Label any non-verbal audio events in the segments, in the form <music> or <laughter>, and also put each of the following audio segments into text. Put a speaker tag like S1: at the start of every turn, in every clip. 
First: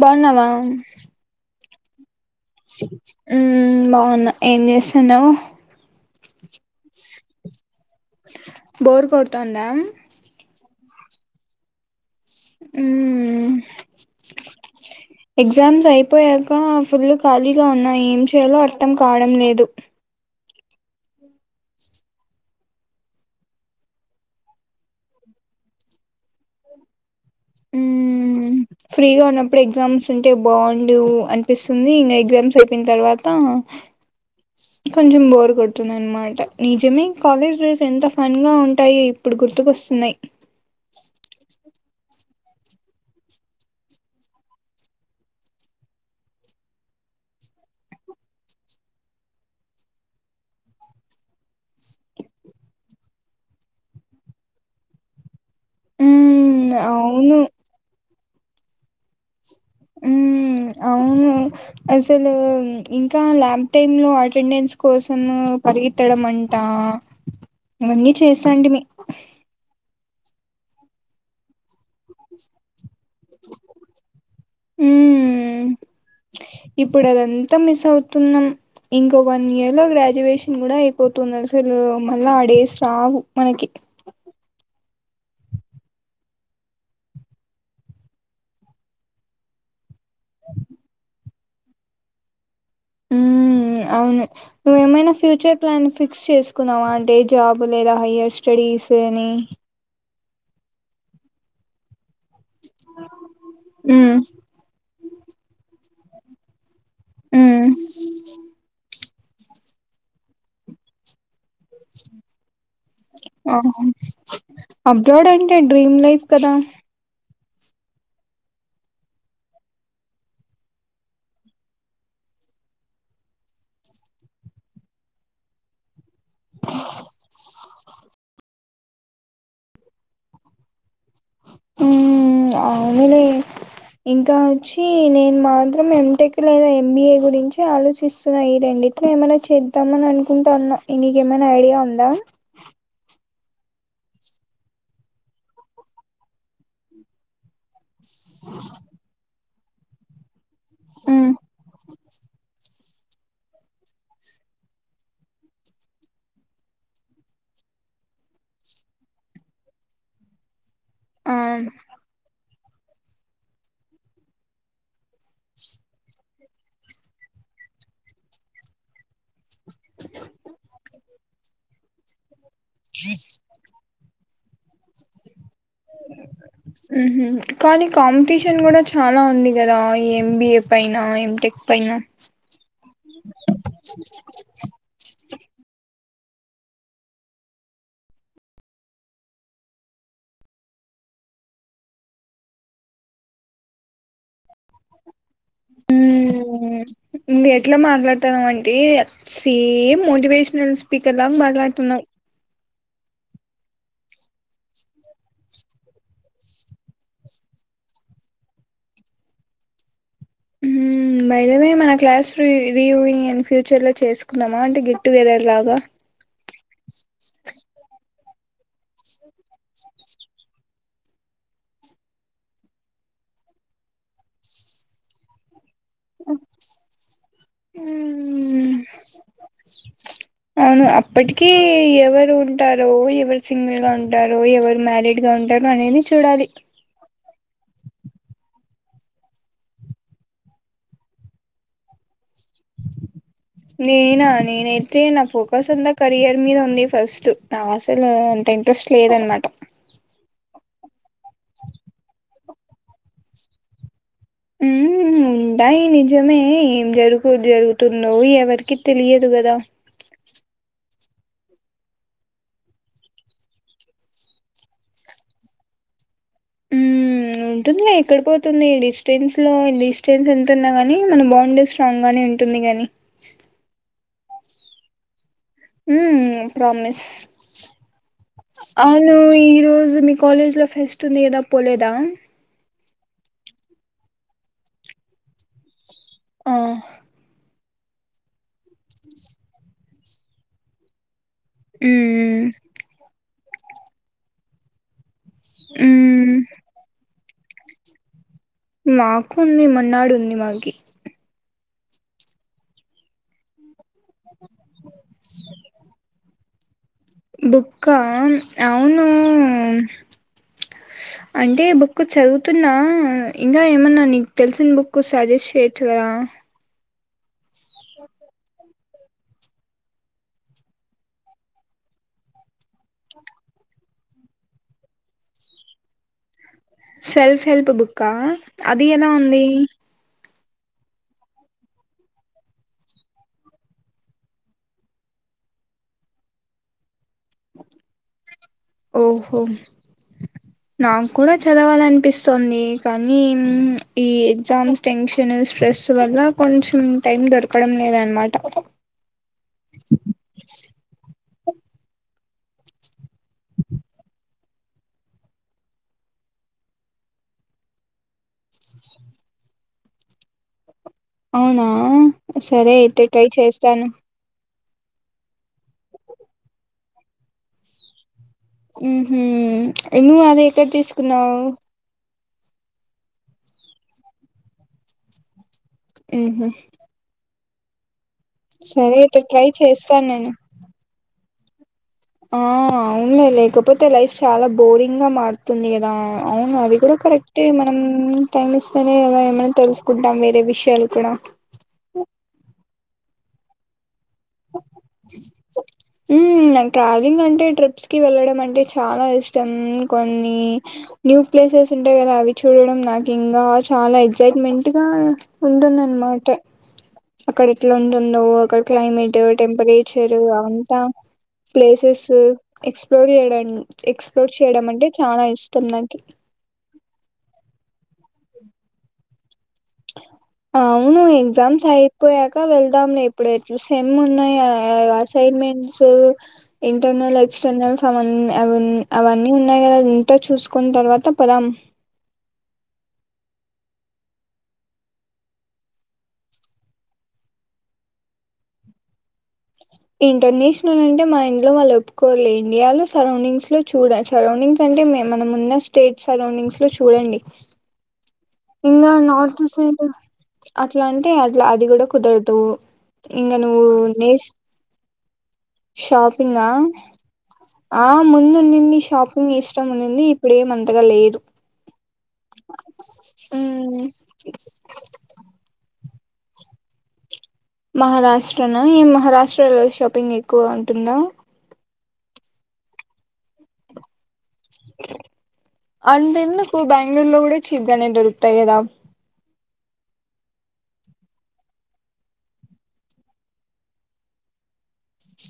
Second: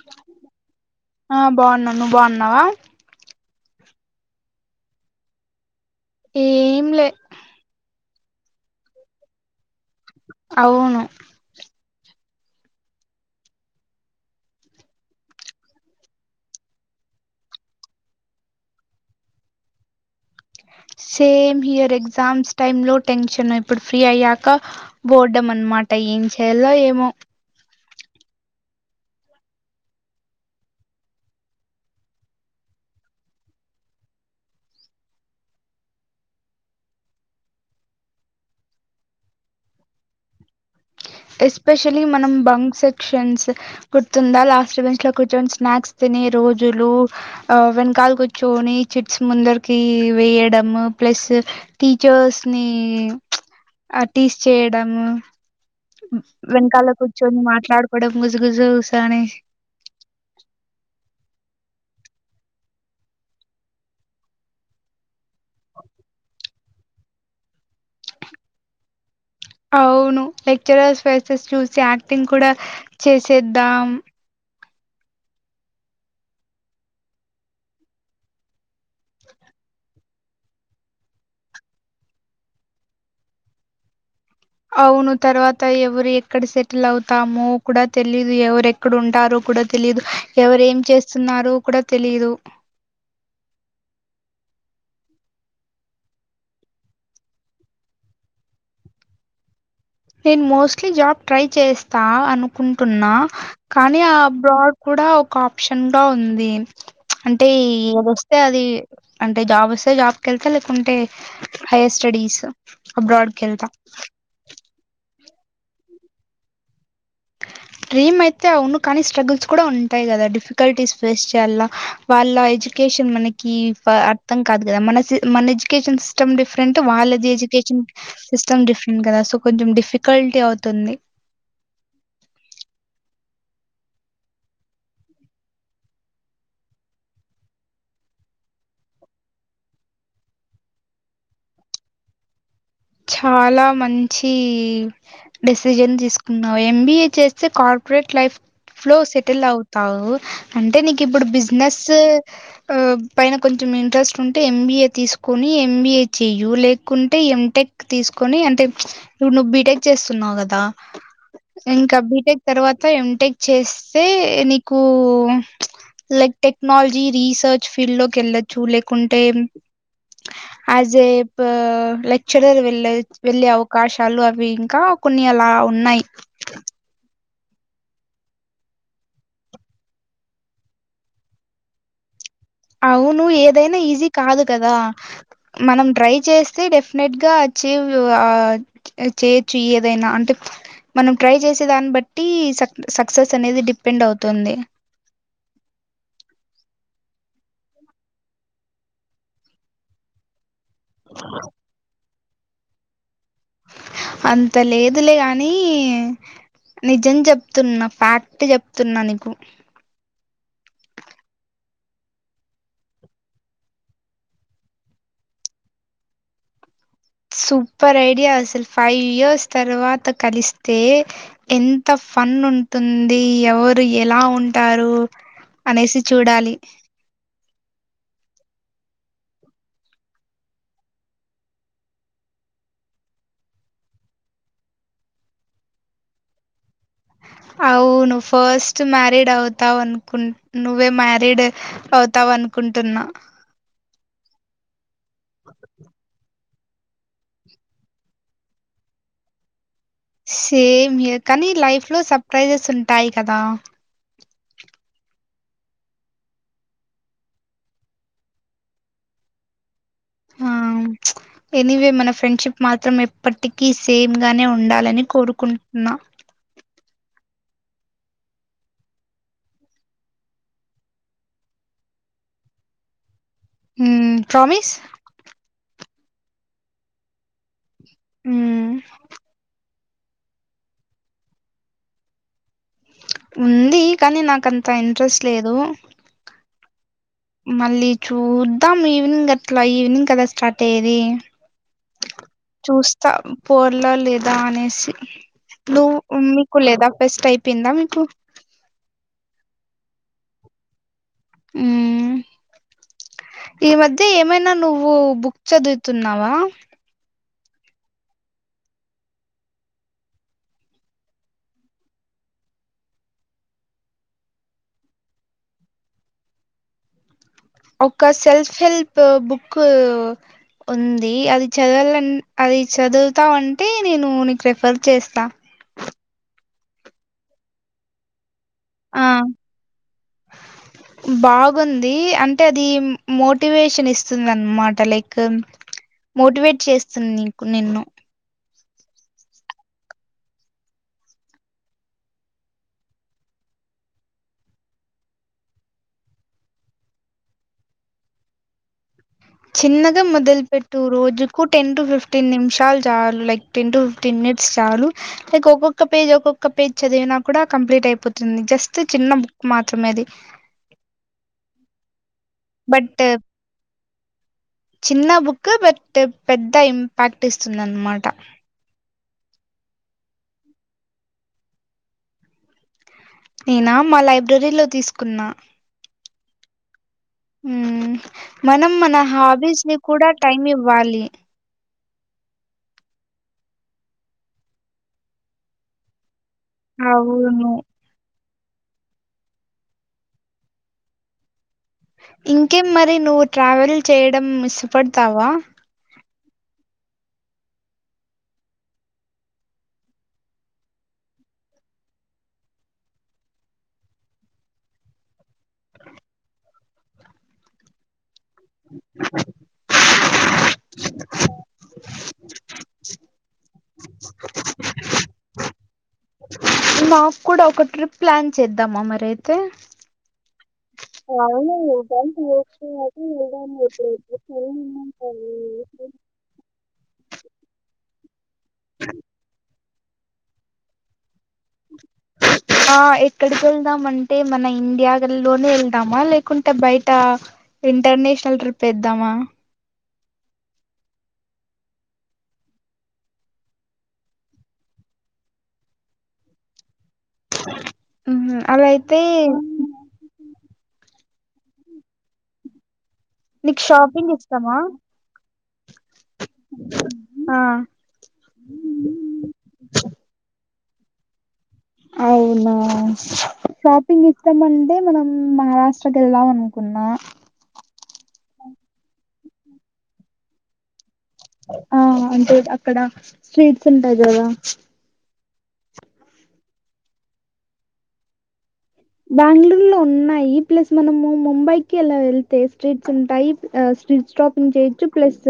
S1: బావున్నావా
S2: ఆ బాగున్నా నువ్వు బాగున్నావా
S1: హుమ్ బావుగున్నా ఏం చేసాన్నావు
S2: ఏంలే
S1: బోర్ కొడుతందా
S2: అవును
S1: హుమ్ ఎగ్జామ్స్ అయిపోయాక ఫుల్ ఖాళీగా ఉన్నాయి ఏం చేయాలో అర్థం కావడం లేదు
S2: సేమ్ హియర్ ఎగ్జామ్స్ టైమ్ లో టెన్షన్ ఇప్పుడు ఫ్రీ అయ్యాక బడ్డ మన్ అనమాట ఏం చేయాలో ఏమో
S1: హుమ్ ఫ్రీగా ఉన్నప్పుడు ఎగ్జామ్స్ ఉంటే బాగుండు అనిపిస్తుంది ఇంగ ఎగ్జామ్స్ అయిపోయిన తర్వాత కొంచెం బోర్ కొడుతుంది అనమాట నిజమే కాలేజ్ డ్రేస్ ఎంత ఫన్ గా ఉంటాయో ఇప్పుడు గుర్తుకొస్తున్నాయి
S2: ఎస్పెషల్లీ మనం బంక్ సెక్షన్స్ గుర్తుందా లాస్ట్ బెంచ్ లో కూర్చొని స్నాక్స్ తి నే రోజులు వెనకాల కూర్చని చిట్స్ ముందరకి వేయడం ప్ల స్ టీచర్స్ ని టీస్ చేయడం
S1: ఉమ్
S2: వెనకాల
S1: అవును
S2: కూర్చొని మాట్లాడుకోవడం గుజుగుజుస అని
S1: మ్మ్ అవును అసలు ఇంకా ల్యాబ్ టైమ్ లో అటెండెన్స్ కోస్ మ్ పరిగెత్తడం అంటా ఇవన్నీ చేసాటిమి
S2: అవును లెక్చరర్స్ ఫెసెస్ చూసి యాక్టింగ్ కూడా చేసేద్దాం
S1: మ్మ్ ఇప్పుడు అదంతా మిస్ అవుతున్నాం ఇంకా వన్ ఇయర్లో గ్ర డ్యువేషన్ కూడా అయిపోతుంది అసలు మళ్ళా ఆ డేస్ రావు మనకి
S2: అవును తర్వాత ఎవరు ఎక్కడ సెటిల్ అవుతామో కూడా తెలీదు ఎవరెక్కడుంటారో కూడా తెలీదు ఎవరేం చేస్తున్నారో కూడా తెలిదు
S1: ఉమ్మ్ మ్మ్ అవును నువ్వు ఏమైనా ఫ్యూచర్ ప్లాన్ ఫిక్స్ చేసుకున్నావా అంటే జాబ్ లేదా హైయర్ స్టడీ స్ అని
S2: నేన్ మోస్ట్లీ జాబ్ ట్రై చేస్ తా అనుకుంటున్నా కానీ
S1: ఉమ్
S2: అబ్రాడ్ కూడా ఒక ఆప్షన్ గా ఉంది అంటే
S1: ఉమ్
S2: ఏదొస్తే అది అంటే జాబ్ వస్తే జాబ్కి వెళ్తే లేకుంటే హయర్ స్టడీస్ అబ్రాడ్ కెల్తా
S1: బ్రాడ్ డంటే డ్రీమ్ లైఫ్ కదా
S2: డ్రీమ్ అయితే అవును కానీ స్ట్రగుల్స్ కూడా ఉంటాయి కదా డిఫికల్టీస్ ఫేస్ చేయాల వాళ్ళ ఎడ్యుకేషన్ మనకి ప అర్థం కాదు కదా మనసి మన ఎడ్యుకేషన్ సిస్టమ్ డిఫరెంట్ వాళ్ళది ఎడ్యుకేషన్ టీచింగ్ సిస్టమ్ డిఫరెంట్ కదా సో కొంచెం డిఫికల్టీ అవుతుంది
S1: మ్మ్ అవునే ఇంకా వచ్చి నేను మాత్రం ఎంటెక్ లేదా ఎంబిఏ గురించి ఆలోచిస్తున్నా ఈ రె డిట్లో ఏమైనా చేద్దామన అనుకుంటాన్న నీకేమైనా ఐడియా ఉందా
S2: చాలా మంచి డెసిజన్ తీసుకున్నావు ఎంబిఏ చేస్తే corporate life flow settle అవుతావు అంటే నీక్ ఇప్పుడు బిజినెస్ ఆ క పైన కొంచెం ఇంట్రెస్ట్ ఉంటే ఎంబీఏ తీసుకొని ఎంబీఏ చెయ్యు లేకుంటే ఎంటెక్ తీసుకొని అంటే ఇప్పుడు నువ్వు బిటెక్ చేస్తున్నావు కదా
S1: ఆ
S2: ఇంకా బిటెక్ తర్వాత ఎంటెక్ చేస్తే నీకు లైక్ టెక్నాలజీ రీసెర్చ్ ఫీల్డ్ లో కెళ్ళచ్చు లేకుంటే యాజ్ ఏ ప లెక్చరర్ వెళ్ళే వెళ్లి అవకాశాలు వి ఇంకా కొన్ని అలా ఉన్నాయి
S1: మ్హు కానీ కాంపిటీషన్ గుడా చాలా ఉంది కదా ఈ ఎంబిఏ పైన ఎంటెక్ పైన
S2: అవును ఏదైనా ఈజీ కాదు కదా మనం ట్రై చేస్తే డెఫినెట్‌గా అచీవ్ ఆ చేయొచ్చు ఏదైనా అ మనం ట్రై చేసే దాన్ బట్టి సక్ సక్సెస్ అనేది డిపెండ్ అవుతుంది <inaudible>
S1: మ్మ్ ఎట్లా మాట్లాడతాన్నావ్ అంటే సేమ్ మోటివేష ప్రిన్స్ స్పీకర్లా మాట్లాడుతున్నావ్
S2: అంత లేదులే కానీ మ్ నిజం చెప్తున్నా ఫ్యాక్ట్ చెప్తున్నా నీకు <inaudible>
S1: మ్మ్ బై ద బై మన క్లాస్ రి రీయూనియన్ ఫ్యూచర్ లో చేసుకుందమా అంటే గెట్టుగెదర్ లాగా
S2: సూపర్ ఐడియా అసలు ఫైవ్ ఇయర్స్ తర్వాత కలిస్తే ఎంత ఫన్ ఉంతుంది ఎవరు ఎలా ఉంటారు అనేసి చూడాలి
S1: మ్మ్
S2: <inaudible>
S1: అవును అప్పటికి ఎవరు ఉంటారో ఎవరు సింగిల్ గా ఉంటారో ఎవరు మ్యారీడ్ గ <unintelligible> ఉంటాం అనేది చూడాలి
S2: <inaudible> అవును ఫస్ట్ మ్యారీడ్ అవుతావ్ అనుకుం నువ్వే మ్యారీడ్ అవుతావ్ అన్ కుంటున్నా
S1: నేనా నేనైతే నా ఫోకస్ అంద కెరియర్ మీద ఉంది ఫస్ట్ నాకు అసల అంత ఇంట్రెస్ట్ లేదనమాట
S2: సేమ్ హే కానీ లైఫ్ లో సర్ప్రైజెస్ ఉంటాయి కదా
S1: ఆ <unintelligible> ఉ ఉంటాయి నిజమే ఏం జరుగు జరుగుతుందో ఎవరికి తెలియదు కదా
S2: ఆ ఎనీవే మన ఫ్రెండ్షిప్ మాత్రం ఎప్పటికీ సేమ్ గానే ఉండాలని కోరుకుంటున్నా
S1: ఉంటుంది ఎక్కడ పోతుంది ఈ డిస్టెన్స్ లో డిస్టెన్స్ ఎంత ఉన్నా గాని మన బాండ్ స్ట్రాంగ్ గాని ఉంటుంది స్తుంది కాగానీ
S2: ప్రమిస్
S1: హ ప్రమస్
S2: మ్మ్
S1: అను ఈరోజు జ మీ కాలేజ్ లో ఫెస్ట్ ఉంది ఏదా పోలేదా
S2: ఉంది కానీ నాక అంత ఇంట్రెస్ట్ లేదు
S1: ఆహా.
S2: మళ్ళీ చూద్దాం ఈవినింగ్ అట్లా ఈవినింగ్ కదా స్టార్ట్ అయ్యేది
S1: అ
S2: చూస్తా పోర్లా లేదా అనేసి నుప్పు
S1: ఉమ్
S2: మీకు లేదా ఫెస్ట్ అయి ందా మీకు
S1: మాకు ఉంది మన్నాడు ఉంది మాగ
S2: అ ఈ మధ్య ఏమైనా నువ్వు బుక్ చదువుతున్నావా
S1: బుక్కా అవును అంటే ఈ బుక్ చదువుతున్నా ఇంకా ఏమన్నా నీకు తెలిసిన బుక్ సజెస్ట్ చేయొచ్చు కదా
S2: ఒక సెల్ఫ్ హెల్ప్ బుక్ ఉంది అది చదవాలని అది చదువుతాంటే నేను నీకు రిఫర్ చేస్తా
S1: సెల్ఫ్ హెల్ప్ బుక్కా అది ఎలా ఉంది
S2: అ బాగుంది అంటే అది మోటివేషన్ ఇస్తుంది అన్నమాట లైక్ మోటివేట్ చేస్తుంది నీకు నిన్ను
S1: ఓహో నాకు కూడా చదవాల అనిపిస్తుంది కానీ ఈ ఎగ్జామ్స్ టెన్షన్ స్ట్రెస్ వల్ల కొంచెం టైం దొరకడం లేద అనమాట
S2: చిన్నగా మొదలు పెట్టు రోజు టెన్ టు ఫిఫ్టీన్ నిమిషాలు చాలు like ten to fifteen minutes చాలు లైక్ ఒక్కొక్క పేజ్ ఒక్క పేజ్ చదివినా కూడా కంప్లీట్ అయిపోతుంది జస్ట్ చిన్న బుక్ మాత్రమేది
S1: అవునా సరే అయితే ట్రై చేస్తాను
S2: చిన్న బుక్ బట్ పెద్ద ఇంపాక్ట్ ఇస్తుందినమాట
S1: హ ను ను్వు అది ఎక్కడ తీసుకున్నావు
S2: నేనా మా లైబ్రరీలో తీసుకున్నా
S1: మ్మ్ హ్మ్
S2: హ్మ్ మనం మన
S1: ట్రై
S2: హాబీస్ ని
S1: చేస్తాను
S2: కూడా
S1: నేను
S2: టైం ఇవ్వాలి
S1: ఆ అవునులే లేకపోతే లైఫ్ చాలా బోరింగ్ గా మారుతుంది కదా అవును అది కూడా కరెక్ట్
S2: అవును
S1: మనం టైమ్ ఇస్తేనే ఏమై ఏమైనా తెలుసుకుంటాం వేరే విషయాలు కూడా
S2: ఇంకేం మరి నువ్వు ట్రావెల్ చేయడం ఇష్టపడతావా
S1: ఉమ్ నేన్ ట్రావెలింగ్ అంటే ట్రిప్స్ కి వెళ్ళడం అంటే చాలా ఇష్టం కొన్ని న్యూ ప్లేస్ ప్లేసు ఉంటాయి కదా అవి చూడడం నాకు ఇంగా చాలా ఎగ్జైట్ మెంట్ గా ఉంటుంది అనమాట. అక్కడ ఇట్లా ఉండను ఉండవు అక్కడ క్లైమేట్ టెంపరేచర్ అవంతా ప్లేసెస్సు ఎక్స్ ఫ్లోర్ చేయడం ఎక్స్ప్లోర్ చేయడం అంటే చానా ఇష్టం నాకి
S2: మాక్కూడా ఒక ట్రిప్ ప్లాన్ చేద్దామా మరి అయితే
S1: అవును ఎగ్జామ్స్ అయిపోయాక
S2: వస్తే
S1: వెళ్దాంలే ఇప్పుడు
S2: అయితే వెళ్దాం
S1: ఎట్లు సేమ్ ఉన్నాయ్
S2: ఎప్పుడెప్పుడు
S1: అవి అ అసైన్ మెంట్స్
S2: వెళ్ళింటాను
S1: ఇంటర్నల్ ఎక్స్టర్నల్స్ అవన్నీ అవి అవన్నీ ఉన్నాయి కదా అంత చూసుకున్న తర్వాత పోదాం
S2: ఆ ఎక్కడికి వెళ్దాం అంటే మన ఇండియా లోనే వెళ్దామా లేకుంటే బయట ఇంటర్నేషనల్ ట్రిప్ వేద్దామా
S1: ఇంటర్నేషనల్ అంటే మా ఇంట్లో వాళ్ళు ఒప్పుకోరులే ఇండియాలో సరౌండింగ్స్ లో చూడు సరౌండింగ్స్ అం టే మే మనం ఉన్న స్టేట్ సరౌండింగ్స్ లో చూడండి
S2: ఉహు అలా
S1: ఇంగా
S2: అయితే
S1: నార్త్ సైడ్ అట్లా అంటే అట్లా అది కూడా కుదరదు ఇంగ
S2: నీకు
S1: నువ్వు
S2: షాపింగ్
S1: నేష్
S2: ఇష్టమా
S1: షాపింగా ఆ ముందున్నింది షాపింగ్ ఇష్టం ఉన్నింది ఇప్పుడు ఏమి అంతగా లేదు
S2: అవునా
S1: మ్మ్
S2: షాపింగ్ ఇష్టం అంటే మనం మహారా ష్ట్ర కెళ్దాం అనుకున్నా
S1: మహారాష్ట్రనా ఈ మహరాష్ట్రలో షాపింగ్ ఎక్కువ ఉంటుందా
S2: ఆ అంటే అక్కడ స్ట్రీట్స్ ఉంటాయి కదా
S1: అంతెందుకు బ్యాంగ్ళూరు లో కూడా చీప్ గానే దొరుకుతాయి కదా
S2: బ్యాంగ్ళూరు లో ఉన్నాయి ఈ ప్లస్ లో మనము ముంబైకి అలా వెళ్తే స్ట్రీట్స్ ఉంటాయి స్టీట్ స్టాపింగ్ చేయొచ్చు ప్లస్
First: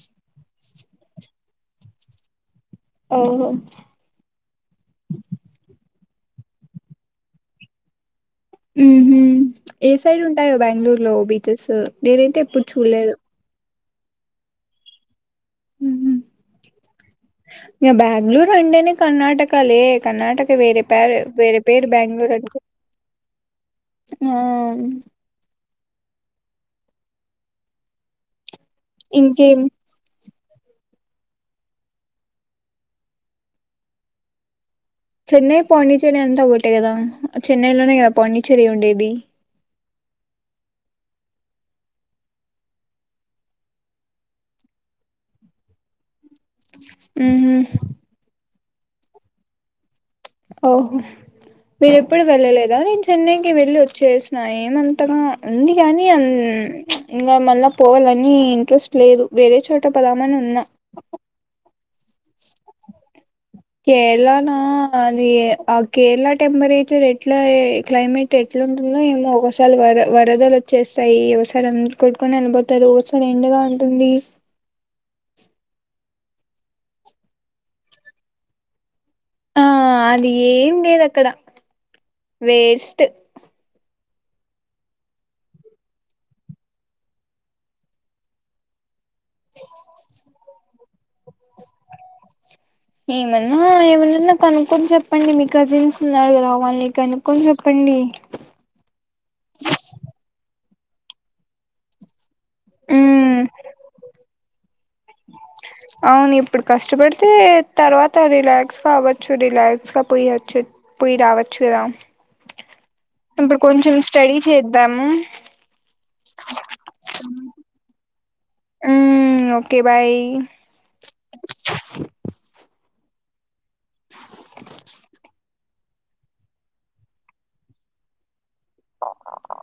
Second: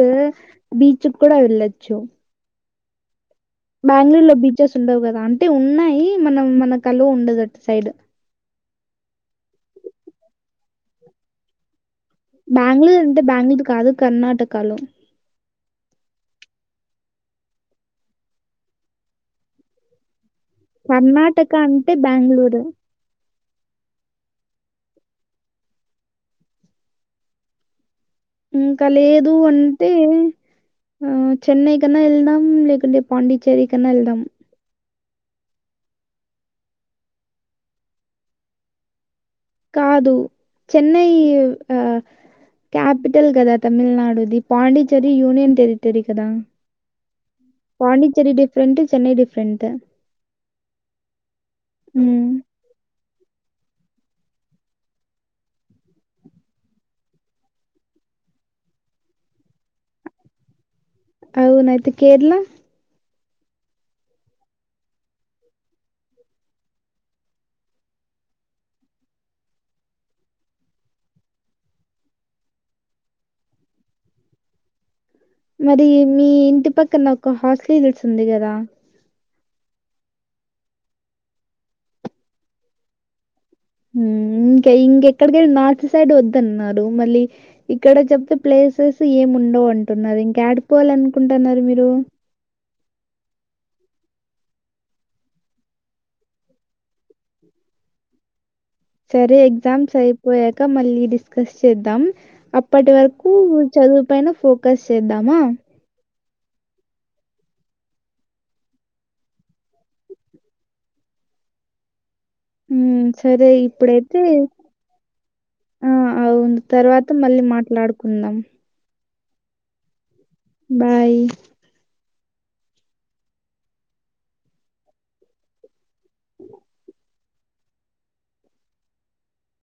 S2: బీచ్ కు కూడా వెళ్ళొచ్చు
S1: ఓహో
S2: బ్యాంగ్ళూరులో బీచెస్ ఉండవు కదా ఆంటీ ఉన్నాయి మనం మన కల్ల ఉండదు అటు సైడ్
S1: ఊహూ ఏ సైడ్ ఉంటాయో బ్యాంగ్ళూరు లో బీచెస్ నేనైతే ఎప్పుడు
S2: బ్యాంగ్ళూరు
S1: చూడలేదు
S2: అంటే బ్యాంగ్ళూరు లో కాదు కర్ణాటకలో
S1: ఊహూ ఇక బ్యాంగ్ళూరు అంటేనే కర్ణాటక లే కర్ణాట వేరే ప్యారు
S2: కర్ణాటక
S1: వేరే పేరు
S2: అంటే
S1: బ్యాంగ్ళూరు అనుకో
S2: బెంగళూరు.
S1: ఆ
S2: ఇంక లేదు
S1: ఇంకేం
S2: అంటే ఆ చెన్నై కన్నా ఎళ్దాం లేకుంటే పాండిచ్చేరి కన్నా ఎళ్దాం
S1: చెన్నై పాండిచ్చేరి అంతా ఓటే కదా చెన్నైలోనే గా పాండిచ్చేరి ఉండేది
S2: కాదు చెన్నై ఆ క్యాపిటల్ కదా తమిళనాడు ది పాండిచ్చెర్రి యూనియన్ టెరిటరీ కదా
S1: ఉహు
S2: పాండిచ్చెర్రి డిఫరెంట్ చెన్నై డిఫరెంట్
S1: ఓహో మీరు ఎప్పుడూ
S2: ఉమ్,
S1: వెళ్ళలేదా నేను చెన్నైకి వెళ్ళి వొ చేసిన ఏమంతగా ఉంది కానీ అ ఇంకా మళ్ళీ పోవాలని ఇంట్రెస్ట్ లేదు వేరే చోట పోదామని ఉన్నా
S2: అవునైతే కేరళ
S1: కేరళ నా అది ఆ కేరళ టెంపరేచర్ ఎట్లా క్లైమేట్ ఎ ఎట్లుంటుందో ఏమో ఒకసారి వర వరదలు వచ్చేస్తాయి ఒసారి అ కొట్టుకొని ఎళ్ళిపోతారు ఒకసారి ఏం ఎండగా ఉంటుంది
S2: మరి మీ ఇంటి పక్కన ఒక హార్స్లీ హిల్స్ ఉంది గదా
S1: ఆ అది ఏం లేదు అక్కడ వేస్ట్
S2: ఉమ్ ఇంకా ఇంకెక్కడిక వెెళ్ళి నార్త్ సైడ్ వద్దన్నారు. మళ్ళీ ఇక్కడ చెప్తే ప్లేసెస్ ఏం ఉండవు అంటున్నారు ఇంకా ఆడుపోవాల అనుకుంటున్నారు మీరు
S1: ఏమన్నా ఏమన్నాన్నా కనుక్కొని చెప్పండి మీ కజిన్స్ ఉన్నారుగదా వాళ్ళని కనుక్కొని చెప్పండి ఉమ్
S2: సరే ఎగ్జామ్స్ అయిపోయాక మళ్ళీ డిస్కస్ చేద్దాం. అప్పటి వరకు
S1: ఉమ్
S2: చదువు పైన ఫోకస్ చేద్దామా!
S1: అవును ఇప్పుడు కష్టపడితే తర్వాత రిలాక్స్ గా అవ్వచ్చు రిలాక్స్ గా పోయొచ్చు. పోయి రావచ్చు కదా
S2: ఉమ్, సరే
S1: ఇప్పుడు కొంచెం
S2: ఇప్పుడైతే
S1: స్టడీ చేద్దాము.
S2: ఆ అవును తర్వాత మళ్ళీ మాట్లాడుకుందాం.
S1: Um okay bye.
S2: బాయ్.
S1: ఆ